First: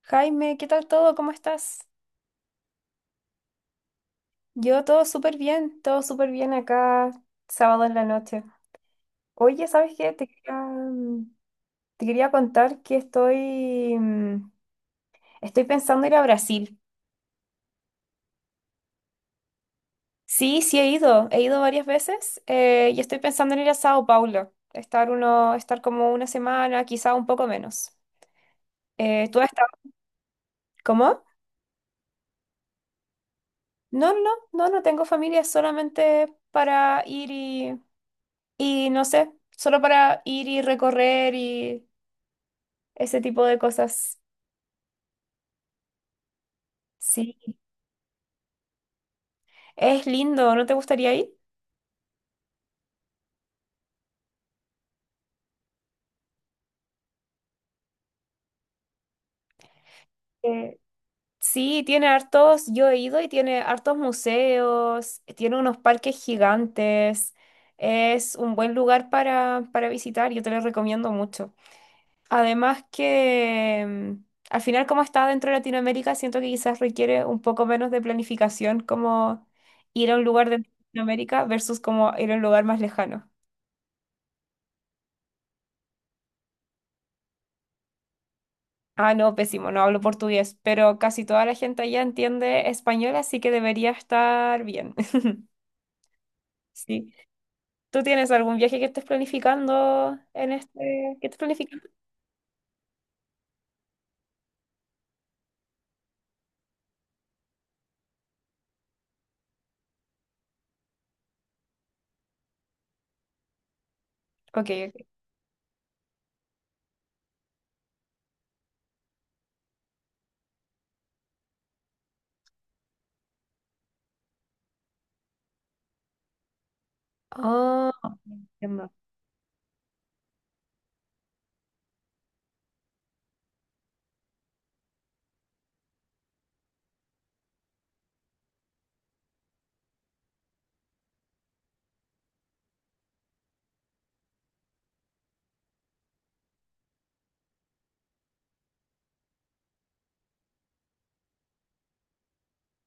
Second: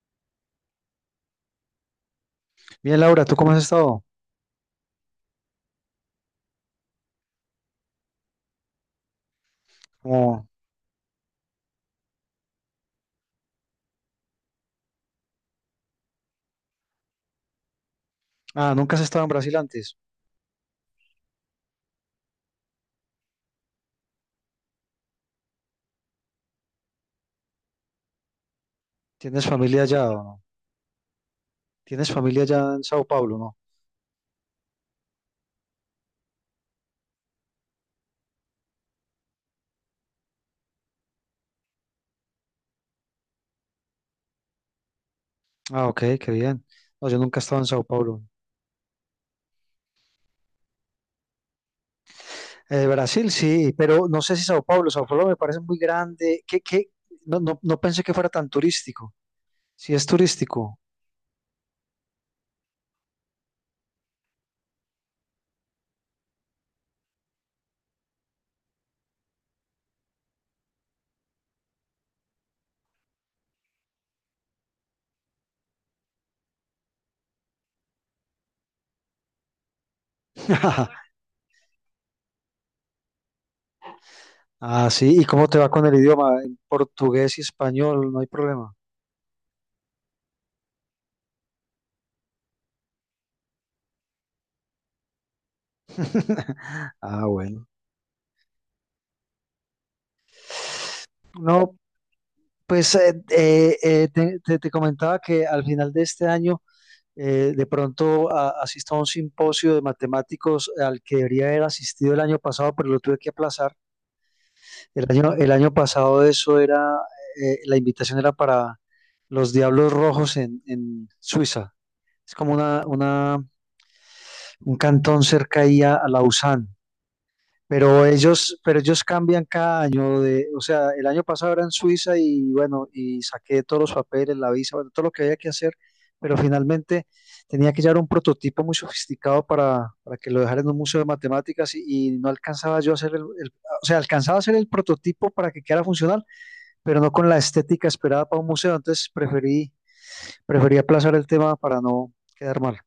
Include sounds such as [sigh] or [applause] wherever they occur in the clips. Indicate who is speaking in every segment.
Speaker 1: Jaime, ¿qué tal todo? ¿Cómo estás?
Speaker 2: Bien, Laura, ¿tú cómo has estado?
Speaker 1: Yo todo súper bien acá, sábado en la noche. Oye, ¿sabes qué? Te
Speaker 2: Como,
Speaker 1: quería, te quería contar que estoy, estoy pensando ir a Brasil.
Speaker 2: nunca has estado en Brasil antes.
Speaker 1: Sí, sí he ido varias veces y estoy pensando en ir a Sao Paulo, estar uno, estar como una semana, quizá un poco menos. ¿Tú has
Speaker 2: ¿Tienes
Speaker 1: estado?
Speaker 2: familia allá o no?
Speaker 1: ¿Cómo?
Speaker 2: ¿Tienes familia allá en Sao Paulo, no?
Speaker 1: No, no, no, no tengo familia, solamente para ir y no sé, solo para ir y recorrer y ese tipo de cosas.
Speaker 2: Ah, ok, qué bien. No, yo nunca he
Speaker 1: Sí.
Speaker 2: estado en Sao Paulo.
Speaker 1: Es lindo, ¿no te gustaría ir?
Speaker 2: Brasil sí, pero no sé si Sao Paulo. Sao Paulo me parece muy grande. ¿Qué? No, no, no pensé que fuera tan turístico. Sí, es
Speaker 1: Eh,
Speaker 2: turístico.
Speaker 1: sí, tiene hartos, yo he ido y tiene hartos museos, tiene unos parques gigantes. Es un buen lugar para visitar, yo te lo recomiendo mucho. Además que al final como está dentro de Latinoamérica, siento que quizás requiere un poco menos de planificación como ir a un lugar de
Speaker 2: [laughs]
Speaker 1: Latinoamérica versus como ir a un lugar más lejano.
Speaker 2: Ah, sí. ¿Y cómo te va con el idioma? En portugués y español, no hay problema.
Speaker 1: Ah, no, pésimo, no hablo portugués, pero casi toda la gente allá entiende español, así que debería estar bien. [laughs]
Speaker 2: [laughs]
Speaker 1: Sí.
Speaker 2: Ah, bueno.
Speaker 1: ¿Tú tienes algún viaje que estés planificando en este? ¿Qué estás
Speaker 2: No,
Speaker 1: planificando?
Speaker 2: pues te comentaba que al final de este año de pronto asista a un simposio de matemáticos al que debería haber asistido el año pasado, pero lo tuve que aplazar.
Speaker 1: Ok,
Speaker 2: El
Speaker 1: ok.
Speaker 2: año, el año pasado eso era, la invitación era para los Diablos Rojos en Suiza. Es como un cantón cerca ahí a Lausanne.
Speaker 1: Ah,
Speaker 2: Pero ellos, pero
Speaker 1: entiendo.
Speaker 2: ellos cambian cada año o sea, el año pasado era en Suiza y bueno, y saqué todos los papeles, la visa, bueno, todo lo que había que hacer, pero finalmente tenía que llevar un prototipo muy sofisticado para que lo dejara en un museo de matemáticas y no alcanzaba yo a hacer o sea, alcanzaba a hacer el prototipo para que quedara funcional, pero no con la estética esperada para un museo, entonces preferí aplazar el tema para no quedar mal.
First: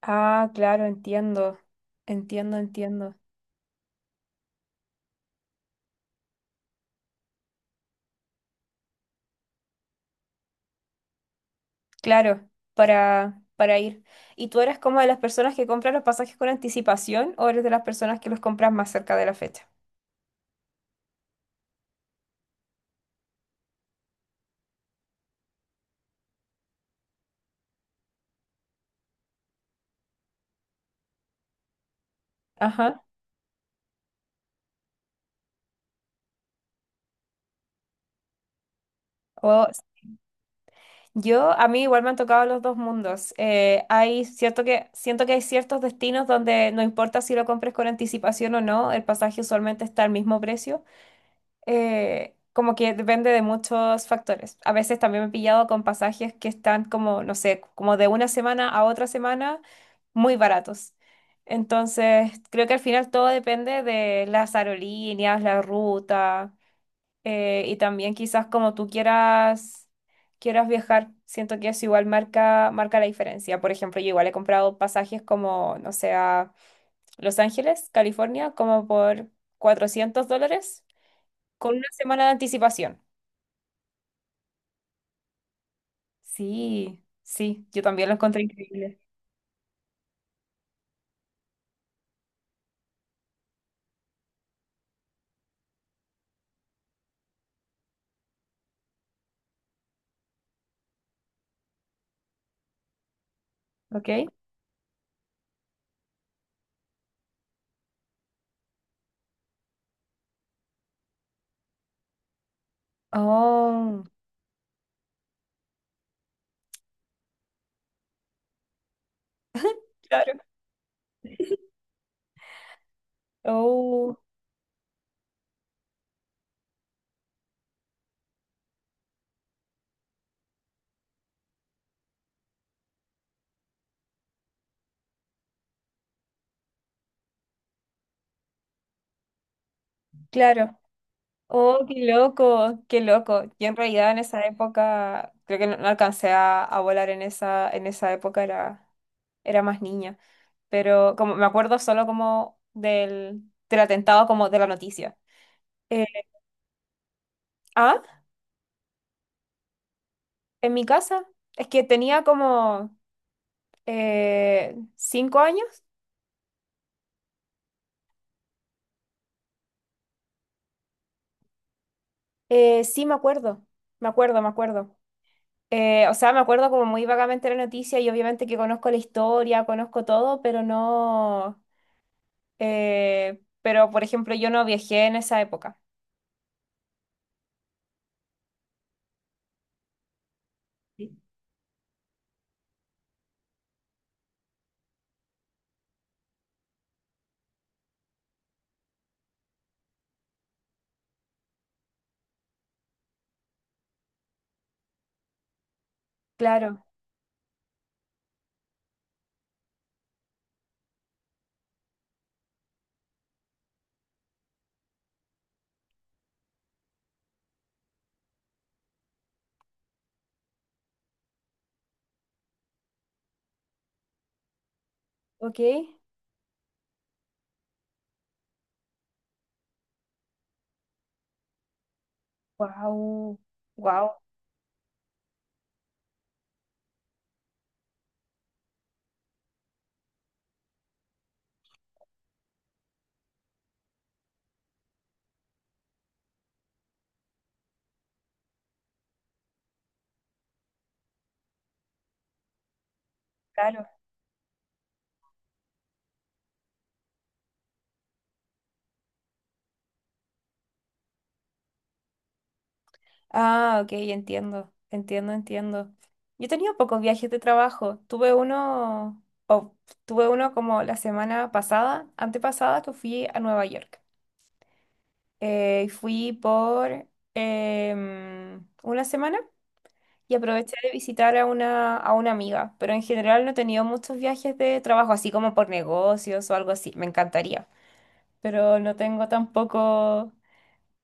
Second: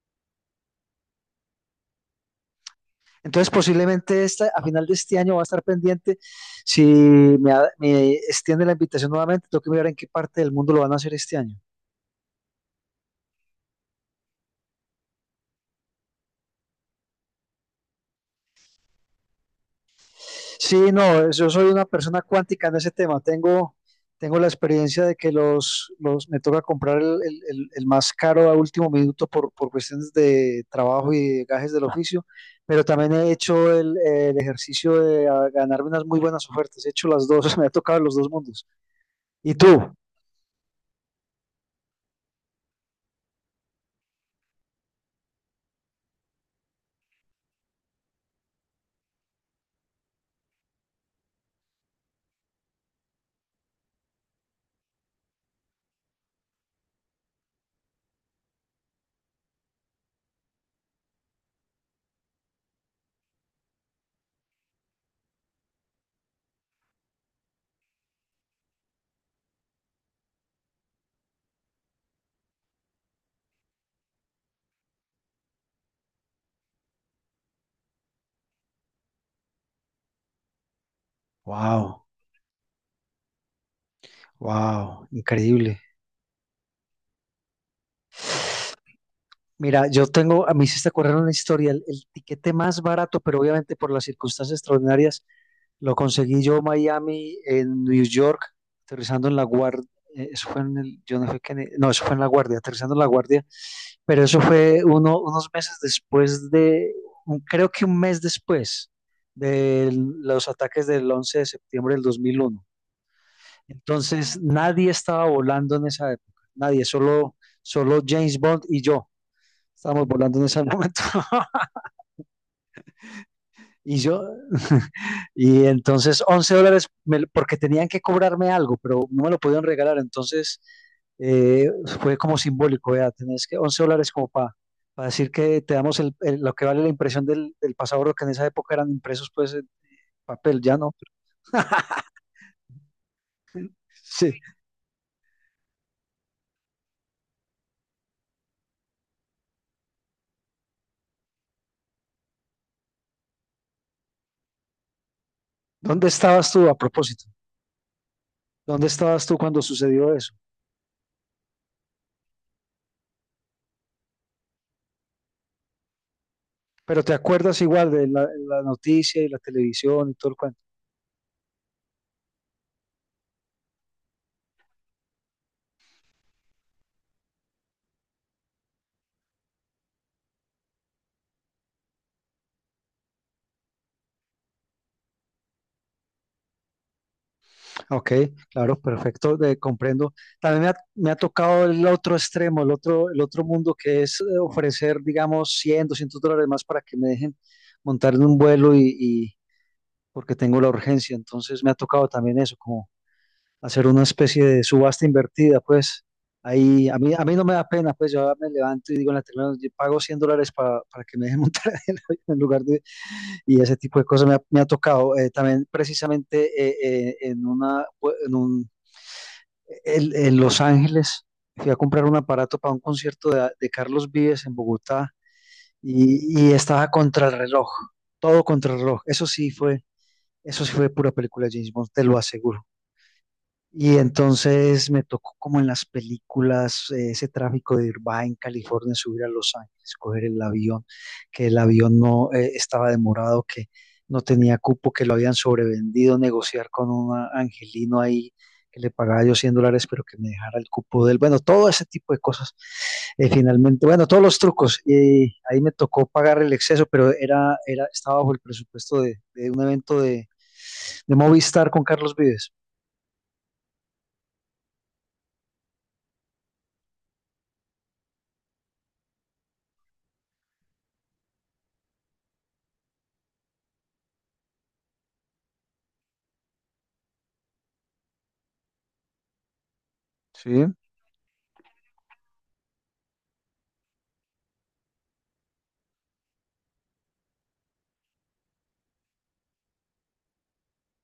Speaker 1: Ah, claro, entiendo. Entiendo, entiendo.
Speaker 2: Entonces, posiblemente a final de este año va a estar pendiente. Si me extiende la invitación nuevamente, tengo que mirar en qué parte del mundo lo van a hacer este año.
Speaker 1: Claro, para ir. ¿Y tú eres como de las personas que compran los pasajes con anticipación o eres de las personas que los compras más cerca de la fecha?
Speaker 2: Sí, no, yo soy una persona cuántica en ese tema. Tengo la experiencia de que los me toca comprar el más caro a último minuto por cuestiones de trabajo y de gajes del oficio, pero
Speaker 1: Ajá.
Speaker 2: también he hecho el ejercicio de ganarme unas muy buenas ofertas. He hecho las dos, [laughs] me ha tocado los dos mundos. ¿Y
Speaker 1: O
Speaker 2: tú?
Speaker 1: yo, a mí igual me han tocado los dos mundos. Hay cierto que, siento que hay ciertos destinos donde no importa si lo compres con anticipación o no, el pasaje usualmente está al mismo precio. Como que depende de muchos factores. A veces también me he pillado con pasajes que están como, no sé, como de una semana a otra semana, muy baratos. Entonces, creo que al final todo depende de las aerolíneas, la ruta y también quizás como tú quieras, quieras viajar, siento que eso igual marca, marca la diferencia. Por ejemplo, yo igual he comprado pasajes como, no sé, a Los Ángeles, California, como por $400 con una
Speaker 2: Wow.
Speaker 1: semana de anticipación.
Speaker 2: Wow, increíble.
Speaker 1: Sí, sí, yo también lo encontré increíble.
Speaker 2: Mira, yo tengo, a mí sí se correr una historia, el tiquete más barato, pero obviamente por las circunstancias extraordinarias, lo conseguí yo en Miami, en New York, aterrizando en la guardia. Eso fue en el, yo no fue que, en- no, eso fue en la guardia, aterrizando en la guardia,
Speaker 1: ¿Ok?
Speaker 2: pero eso fue unos meses después de, creo que un mes después de los ataques del 11 de septiembre de 2001.
Speaker 1: Oh,
Speaker 2: Entonces nadie estaba volando en esa época, nadie, solo James Bond y yo estábamos
Speaker 1: claro.
Speaker 2: volando en ese momento. [laughs] Y
Speaker 1: Oh,
Speaker 2: yo, [laughs] y entonces $11, porque tenían que cobrarme algo, pero no me lo podían regalar, entonces eh, fue como simbólico, vea, tenés que $11 como para decir que te damos lo que vale la impresión del pasaporte, que en esa época eran impresos pues en papel, ya
Speaker 1: claro.
Speaker 2: no.
Speaker 1: Oh, qué loco, qué loco. Yo en realidad en
Speaker 2: Sí.
Speaker 1: esa época, creo que no, no alcancé a volar en esa época, era, era más niña. Pero como me acuerdo solo como del, del atentado, como de la noticia. Eh,
Speaker 2: ¿Dónde estabas tú a propósito?
Speaker 1: ah,
Speaker 2: ¿Dónde estabas tú cuando sucedió eso?
Speaker 1: en mi casa, es que tenía como 5 años.
Speaker 2: Pero te acuerdas igual de la noticia y la televisión y todo el cuento.
Speaker 1: Sí, me acuerdo, me acuerdo, me acuerdo. O sea, me acuerdo como muy vagamente la noticia y obviamente que conozco la historia, conozco todo, pero no. Pero, por ejemplo, yo no viajé en esa época.
Speaker 2: Ok, claro, perfecto, comprendo. También me ha tocado el otro extremo, el otro mundo que es ofrecer, digamos, 100, $200 más para que me dejen montar en un vuelo porque tengo la urgencia. Entonces me ha tocado también eso, como hacer una especie de subasta invertida, pues.
Speaker 1: Claro,
Speaker 2: Ahí, a mí no me da pena, pues yo me levanto y digo en la terminal, yo pago $100 para que me dejen montar [laughs] en el avión en lugar de... Y ese tipo de cosas me ha tocado. También precisamente pues, en Los Ángeles, fui a comprar un aparato para un concierto de Carlos Vives en Bogotá
Speaker 1: ok.
Speaker 2: y estaba contra el reloj, todo contra el reloj. Eso sí fue pura película de James Bond, te lo aseguro.
Speaker 1: Wow,
Speaker 2: Y
Speaker 1: wow,
Speaker 2: entonces me tocó como en las películas, ese tráfico de Irvine, California, subir a Los Ángeles, coger el avión, que el avión no estaba demorado, que no tenía cupo, que lo habían sobrevendido, negociar con un angelino ahí que le pagaba yo $100, pero que me dejara el cupo de él. Bueno, todo ese tipo de cosas.
Speaker 1: claro.
Speaker 2: Finalmente, bueno, todos los trucos. Ahí me tocó pagar el exceso, pero estaba bajo el presupuesto de un evento de Movistar con Carlos Vives.
Speaker 1: Ah, ok, entiendo, entiendo, entiendo. Yo he tenido pocos viajes de trabajo. Tuve uno, o tuve uno como la semana pasada, antepasada, que fui a Nueva York. Fui por una semana y
Speaker 2: Sí,
Speaker 1: aproveché de visitar a una amiga, pero en general no he tenido muchos viajes de trabajo, así como por negocios o algo así, me encantaría, pero no tengo tampoco...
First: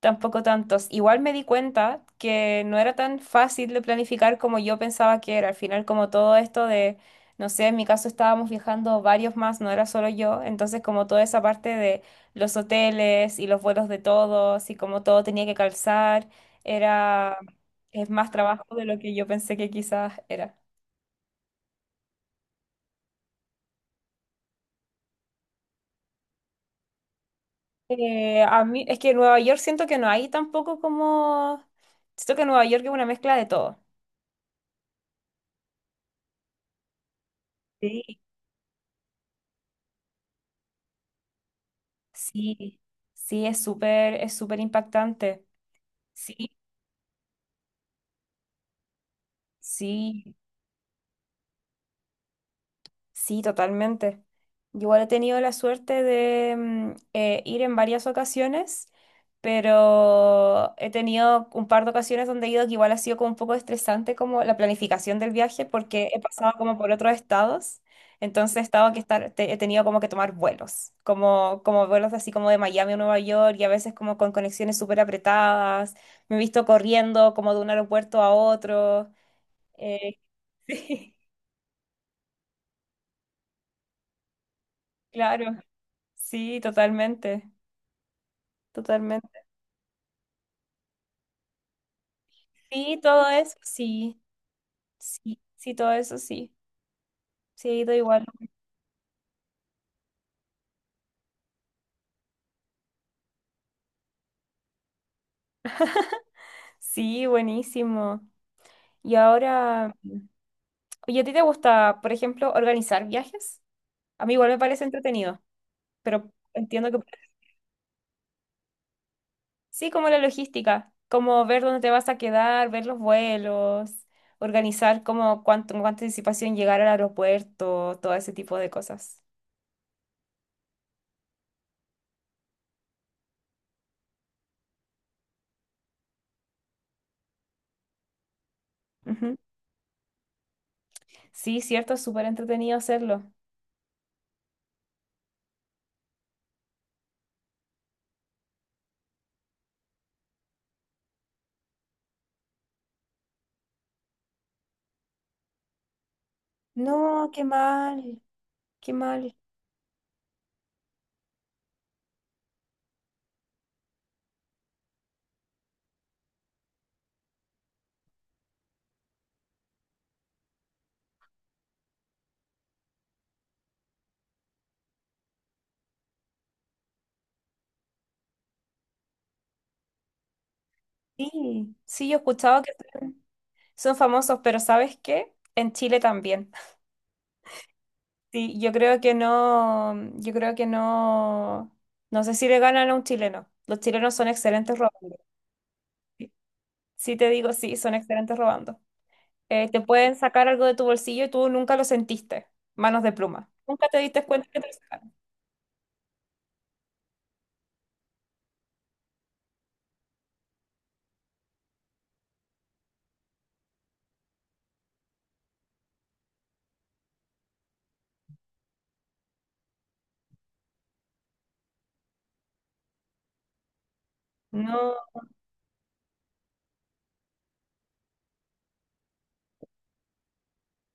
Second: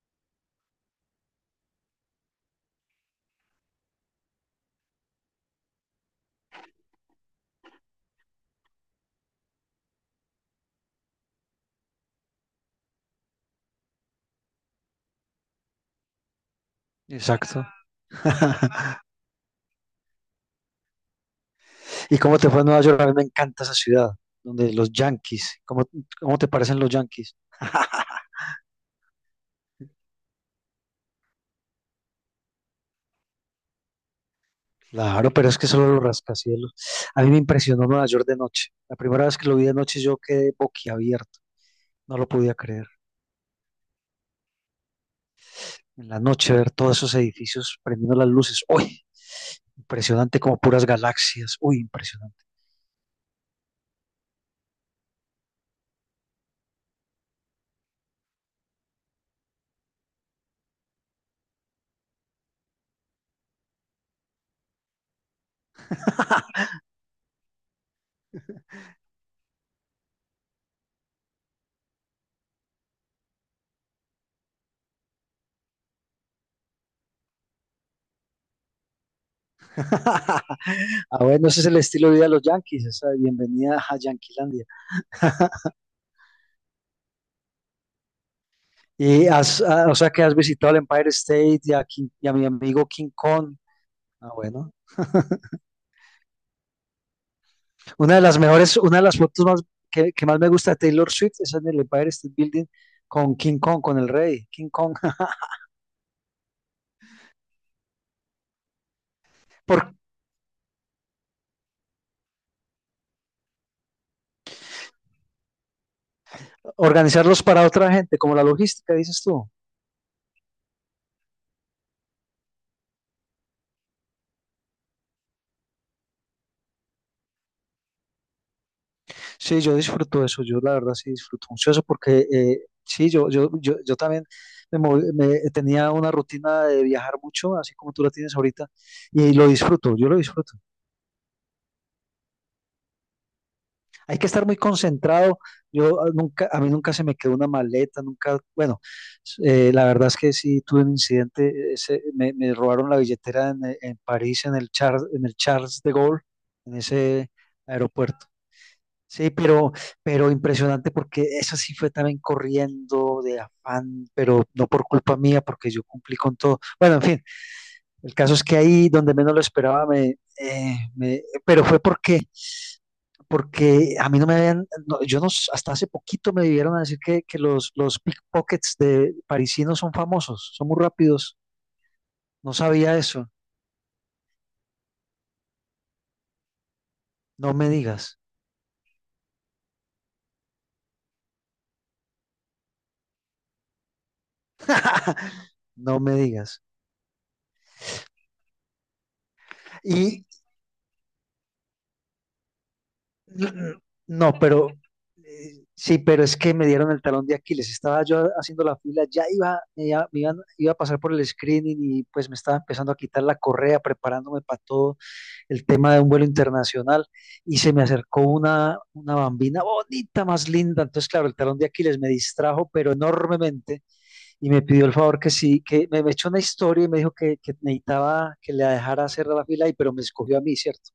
Speaker 1: Tampoco tantos. Igual me di cuenta que no era tan fácil de planificar como yo pensaba que era. Al final, como todo esto de, no sé, en mi caso estábamos viajando varios más, no era solo yo. Entonces, como toda esa parte de los hoteles y los vuelos de todos y como todo tenía que calzar, era,
Speaker 2: exacto.
Speaker 1: es más
Speaker 2: [laughs]
Speaker 1: trabajo de lo que yo pensé que quizás era.
Speaker 2: ¿Y cómo te fue en Nueva York? A mí me encanta esa ciudad, donde los Yankees, ¿cómo te parecen los Yankees?
Speaker 1: A mí, es que en Nueva York siento que no hay tampoco como, siento que Nueva York es una mezcla de todo.
Speaker 2: Claro, pero es que solo los rascacielos. A mí me impresionó Nueva
Speaker 1: Sí.
Speaker 2: York de noche. La primera vez que lo vi de noche yo quedé boquiabierto, no lo podía
Speaker 1: Sí,
Speaker 2: creer.
Speaker 1: sí, es súper impactante.
Speaker 2: En la
Speaker 1: Sí,
Speaker 2: noche ver todos esos edificios prendiendo las luces. ¡Uy!
Speaker 1: sí.
Speaker 2: Impresionante como puras galaxias. Uy, impresionante.
Speaker 1: Sí, totalmente. Yo igual he tenido la suerte de ir en varias ocasiones, pero he tenido un par de ocasiones donde he ido que igual ha sido como un poco estresante como la planificación del viaje porque he pasado
Speaker 2: [laughs]
Speaker 1: como por otros estados, entonces he estado que estar, he tenido como que tomar vuelos, como, como vuelos así como de Miami a Nueva York y a veces como con conexiones súper apretadas, me he visto corriendo como de un aeropuerto a otro. eh, [laughs] sí,
Speaker 2: Ah, bueno, ese es el estilo de vida de los Yankees, esa bienvenida a Yanquilandia.
Speaker 1: claro, sí, totalmente.
Speaker 2: Y
Speaker 1: Totalmente.
Speaker 2: o sea que has visitado el Empire State y y a mi amigo
Speaker 1: Sí,
Speaker 2: King
Speaker 1: todo
Speaker 2: Kong.
Speaker 1: eso, sí,
Speaker 2: Ah, bueno.
Speaker 1: sí, sí, todo eso, sí. Sí, he ido
Speaker 2: Una de
Speaker 1: igual.
Speaker 2: las mejores, una de las fotos más que más me gusta de Taylor Swift es en el Empire State Building con King Kong, con el rey, King Kong.
Speaker 1: Sí, buenísimo. Y
Speaker 2: [laughs] Por
Speaker 1: ahora, oye, ¿a ti te gusta, por ejemplo, organizar viajes? A mí igual me parece entretenido, pero entiendo que
Speaker 2: organizarlos para otra gente, como la logística, dices tú.
Speaker 1: sí, como la logística, como ver dónde te vas a quedar, ver los vuelos, organizar como cuánto, con cuánta anticipación llegar al aeropuerto, todo ese tipo de cosas.
Speaker 2: Sí, yo disfruto eso, yo la verdad sí disfruto mucho eso porque sí, yo también tenía una rutina de viajar mucho, así como tú la tienes ahorita, y
Speaker 1: Ujú.
Speaker 2: lo disfruto, yo lo disfruto.
Speaker 1: Sí, cierto, es súper entretenido hacerlo.
Speaker 2: Hay que estar muy concentrado. Yo nunca, a mí nunca se me quedó una maleta, nunca, bueno, s- la verdad es que sí tuve un incidente. Me robaron la billetera en París, en el Charles de Gaulle, en
Speaker 1: No,
Speaker 2: ese
Speaker 1: qué mal,
Speaker 2: aeropuerto.
Speaker 1: qué
Speaker 2: Sí,
Speaker 1: mal.
Speaker 2: pero impresionante porque esa sí fue también corriendo de afán, pero no por culpa mía, porque yo cumplí con todo. Bueno, en fin, el caso es que ahí donde menos lo esperaba, pero fue porque a mí no me habían, no, yo no, hasta hace poquito me vivieron a decir que los pickpockets de parisinos son famosos, son muy rápidos.
Speaker 1: Sí, sí, yo he
Speaker 2: No
Speaker 1: escuchado que
Speaker 2: sabía eso.
Speaker 1: son famosos, pero ¿sabes qué? En Chile también. [laughs]
Speaker 2: No me digas,
Speaker 1: Sí, yo creo que no, yo creo que no, no sé si le ganan a un chileno. Los chilenos son excelentes robando.
Speaker 2: no me
Speaker 1: Sí,
Speaker 2: digas.
Speaker 1: sí te digo, sí, son excelentes robando. Te pueden
Speaker 2: Y
Speaker 1: sacar algo de tu bolsillo y tú nunca lo sentiste. Manos de pluma.
Speaker 2: mm,
Speaker 1: Nunca te diste
Speaker 2: no,
Speaker 1: cuenta que te
Speaker 2: pero
Speaker 1: lo sacaron.
Speaker 2: sí, pero es que me dieron el talón de Aquiles. Estaba yo haciendo la fila, iba a pasar por el screening y pues me estaba empezando a quitar la correa, preparándome para todo. El tema de un vuelo internacional y se me acercó una bambina bonita, más linda. Entonces, claro, el talón de Aquiles me distrajo, pero enormemente, y me pidió el
Speaker 1: No,
Speaker 2: favor que sí, que me echó una historia y me dijo que necesitaba que la dejara hacer la fila, pero me escogió a mí, ¿cierto?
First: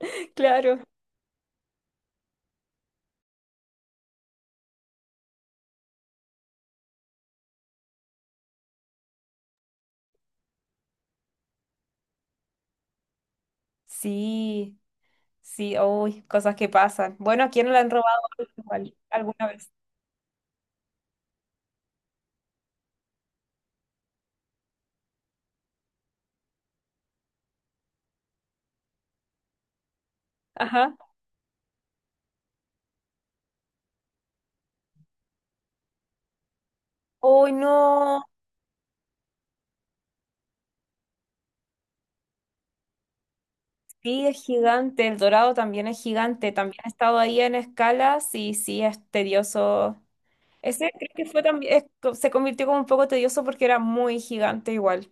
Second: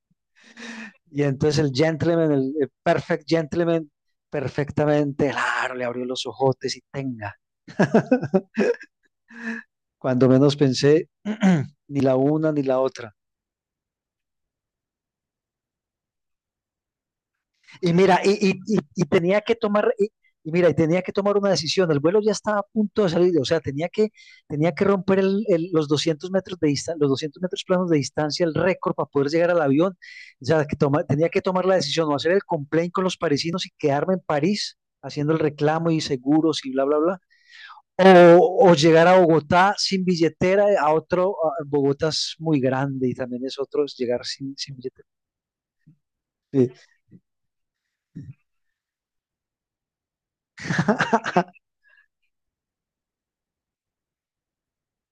Speaker 1: [laughs] claro.
Speaker 2: Y entonces el gentleman, el perfect gentleman, perfectamente, claro, le abrió los ojotes y tenga. Cuando menos pensé, [clears throat] ni la una ni la otra.
Speaker 1: Sí, sí, uy, cosas que pasan. Bueno, ¿a quién no le han
Speaker 2: Y
Speaker 1: robado
Speaker 2: mira, y, y,
Speaker 1: algo
Speaker 2: y,
Speaker 1: igual
Speaker 2: y tenía
Speaker 1: alguna
Speaker 2: que
Speaker 1: vez?
Speaker 2: tomar, y tenía que tomar una decisión. El vuelo ya estaba a punto de salir, o sea, tenía que romper los 200 metros de distancia, los 200 metros planos de distancia, el récord para poder llegar al avión. O sea,
Speaker 1: Ajá.
Speaker 2: tenía que tomar la decisión o hacer el complaint con los parisinos y quedarme en París haciendo el reclamo y seguros y bla, bla, bla.
Speaker 1: Uy, no.
Speaker 2: O llegar a Bogotá sin billetera, Bogotá es muy grande y también es otro es
Speaker 1: Sí,
Speaker 2: llegar
Speaker 1: es
Speaker 2: sin
Speaker 1: gigante,
Speaker 2: billetera.
Speaker 1: el dorado también es gigante,
Speaker 2: Sí.
Speaker 1: también he estado ahí en escalas y sí es tedioso. Ese creo que fue
Speaker 2: [laughs]
Speaker 1: también, se convirtió como un poco tedioso porque era muy gigante igual.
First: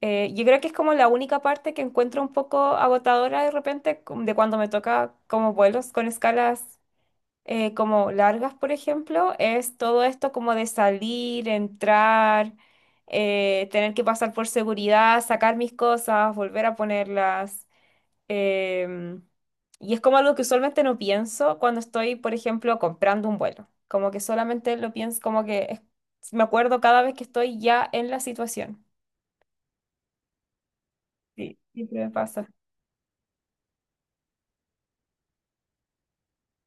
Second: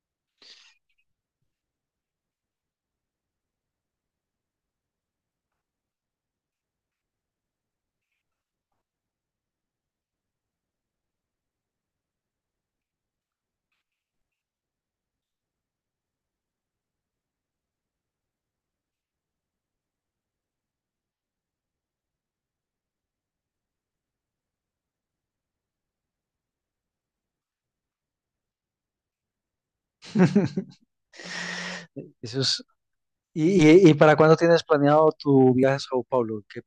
Speaker 1: Yo creo que es como la única parte que encuentro un poco agotadora de repente de cuando me toca como vuelos con escalas como largas, por ejemplo, es todo esto como de salir, entrar, tener que pasar por seguridad, sacar mis cosas, volver a ponerlas. Em, y es como algo que usualmente no pienso cuando estoy, por ejemplo, comprando un vuelo. Como que solamente lo pienso, como que me acuerdo cada vez que estoy ya en la situación. Sí, siempre me
Speaker 2: Eso
Speaker 1: pasa.
Speaker 2: es. ¿Y para cuándo tienes planeado tu viaje a Sao Paulo? ¿En qué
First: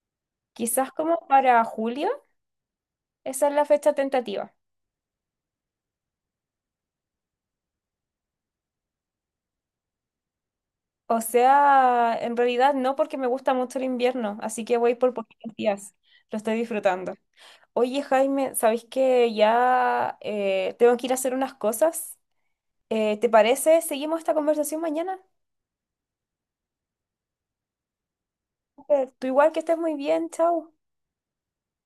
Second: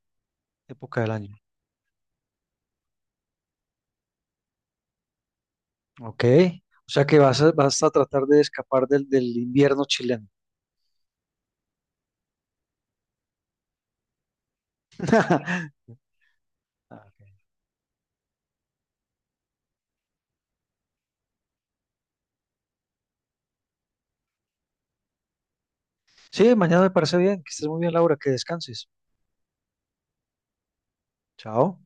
Speaker 1: Quizás
Speaker 2: época del
Speaker 1: como
Speaker 2: año?
Speaker 1: para julio, esa es la fecha tentativa.
Speaker 2: Ok. O sea que vas a tratar de escapar del invierno chileno.
Speaker 1: O sea, en realidad no porque me gusta mucho el invierno, así que voy por poquitos
Speaker 2: [laughs]
Speaker 1: días. Lo estoy
Speaker 2: Ah,
Speaker 1: disfrutando.
Speaker 2: ok.
Speaker 1: Oye, Jaime, ¿sabéis que ya tengo que ir a hacer unas cosas? ¿Te parece? ¿Seguimos esta conversación mañana?
Speaker 2: Sí, mañana me parece bien. Que estés muy bien, Laura. Que descanses.
Speaker 1: Súper. Tú igual que estés muy bien, chao.
Speaker 2: Chao.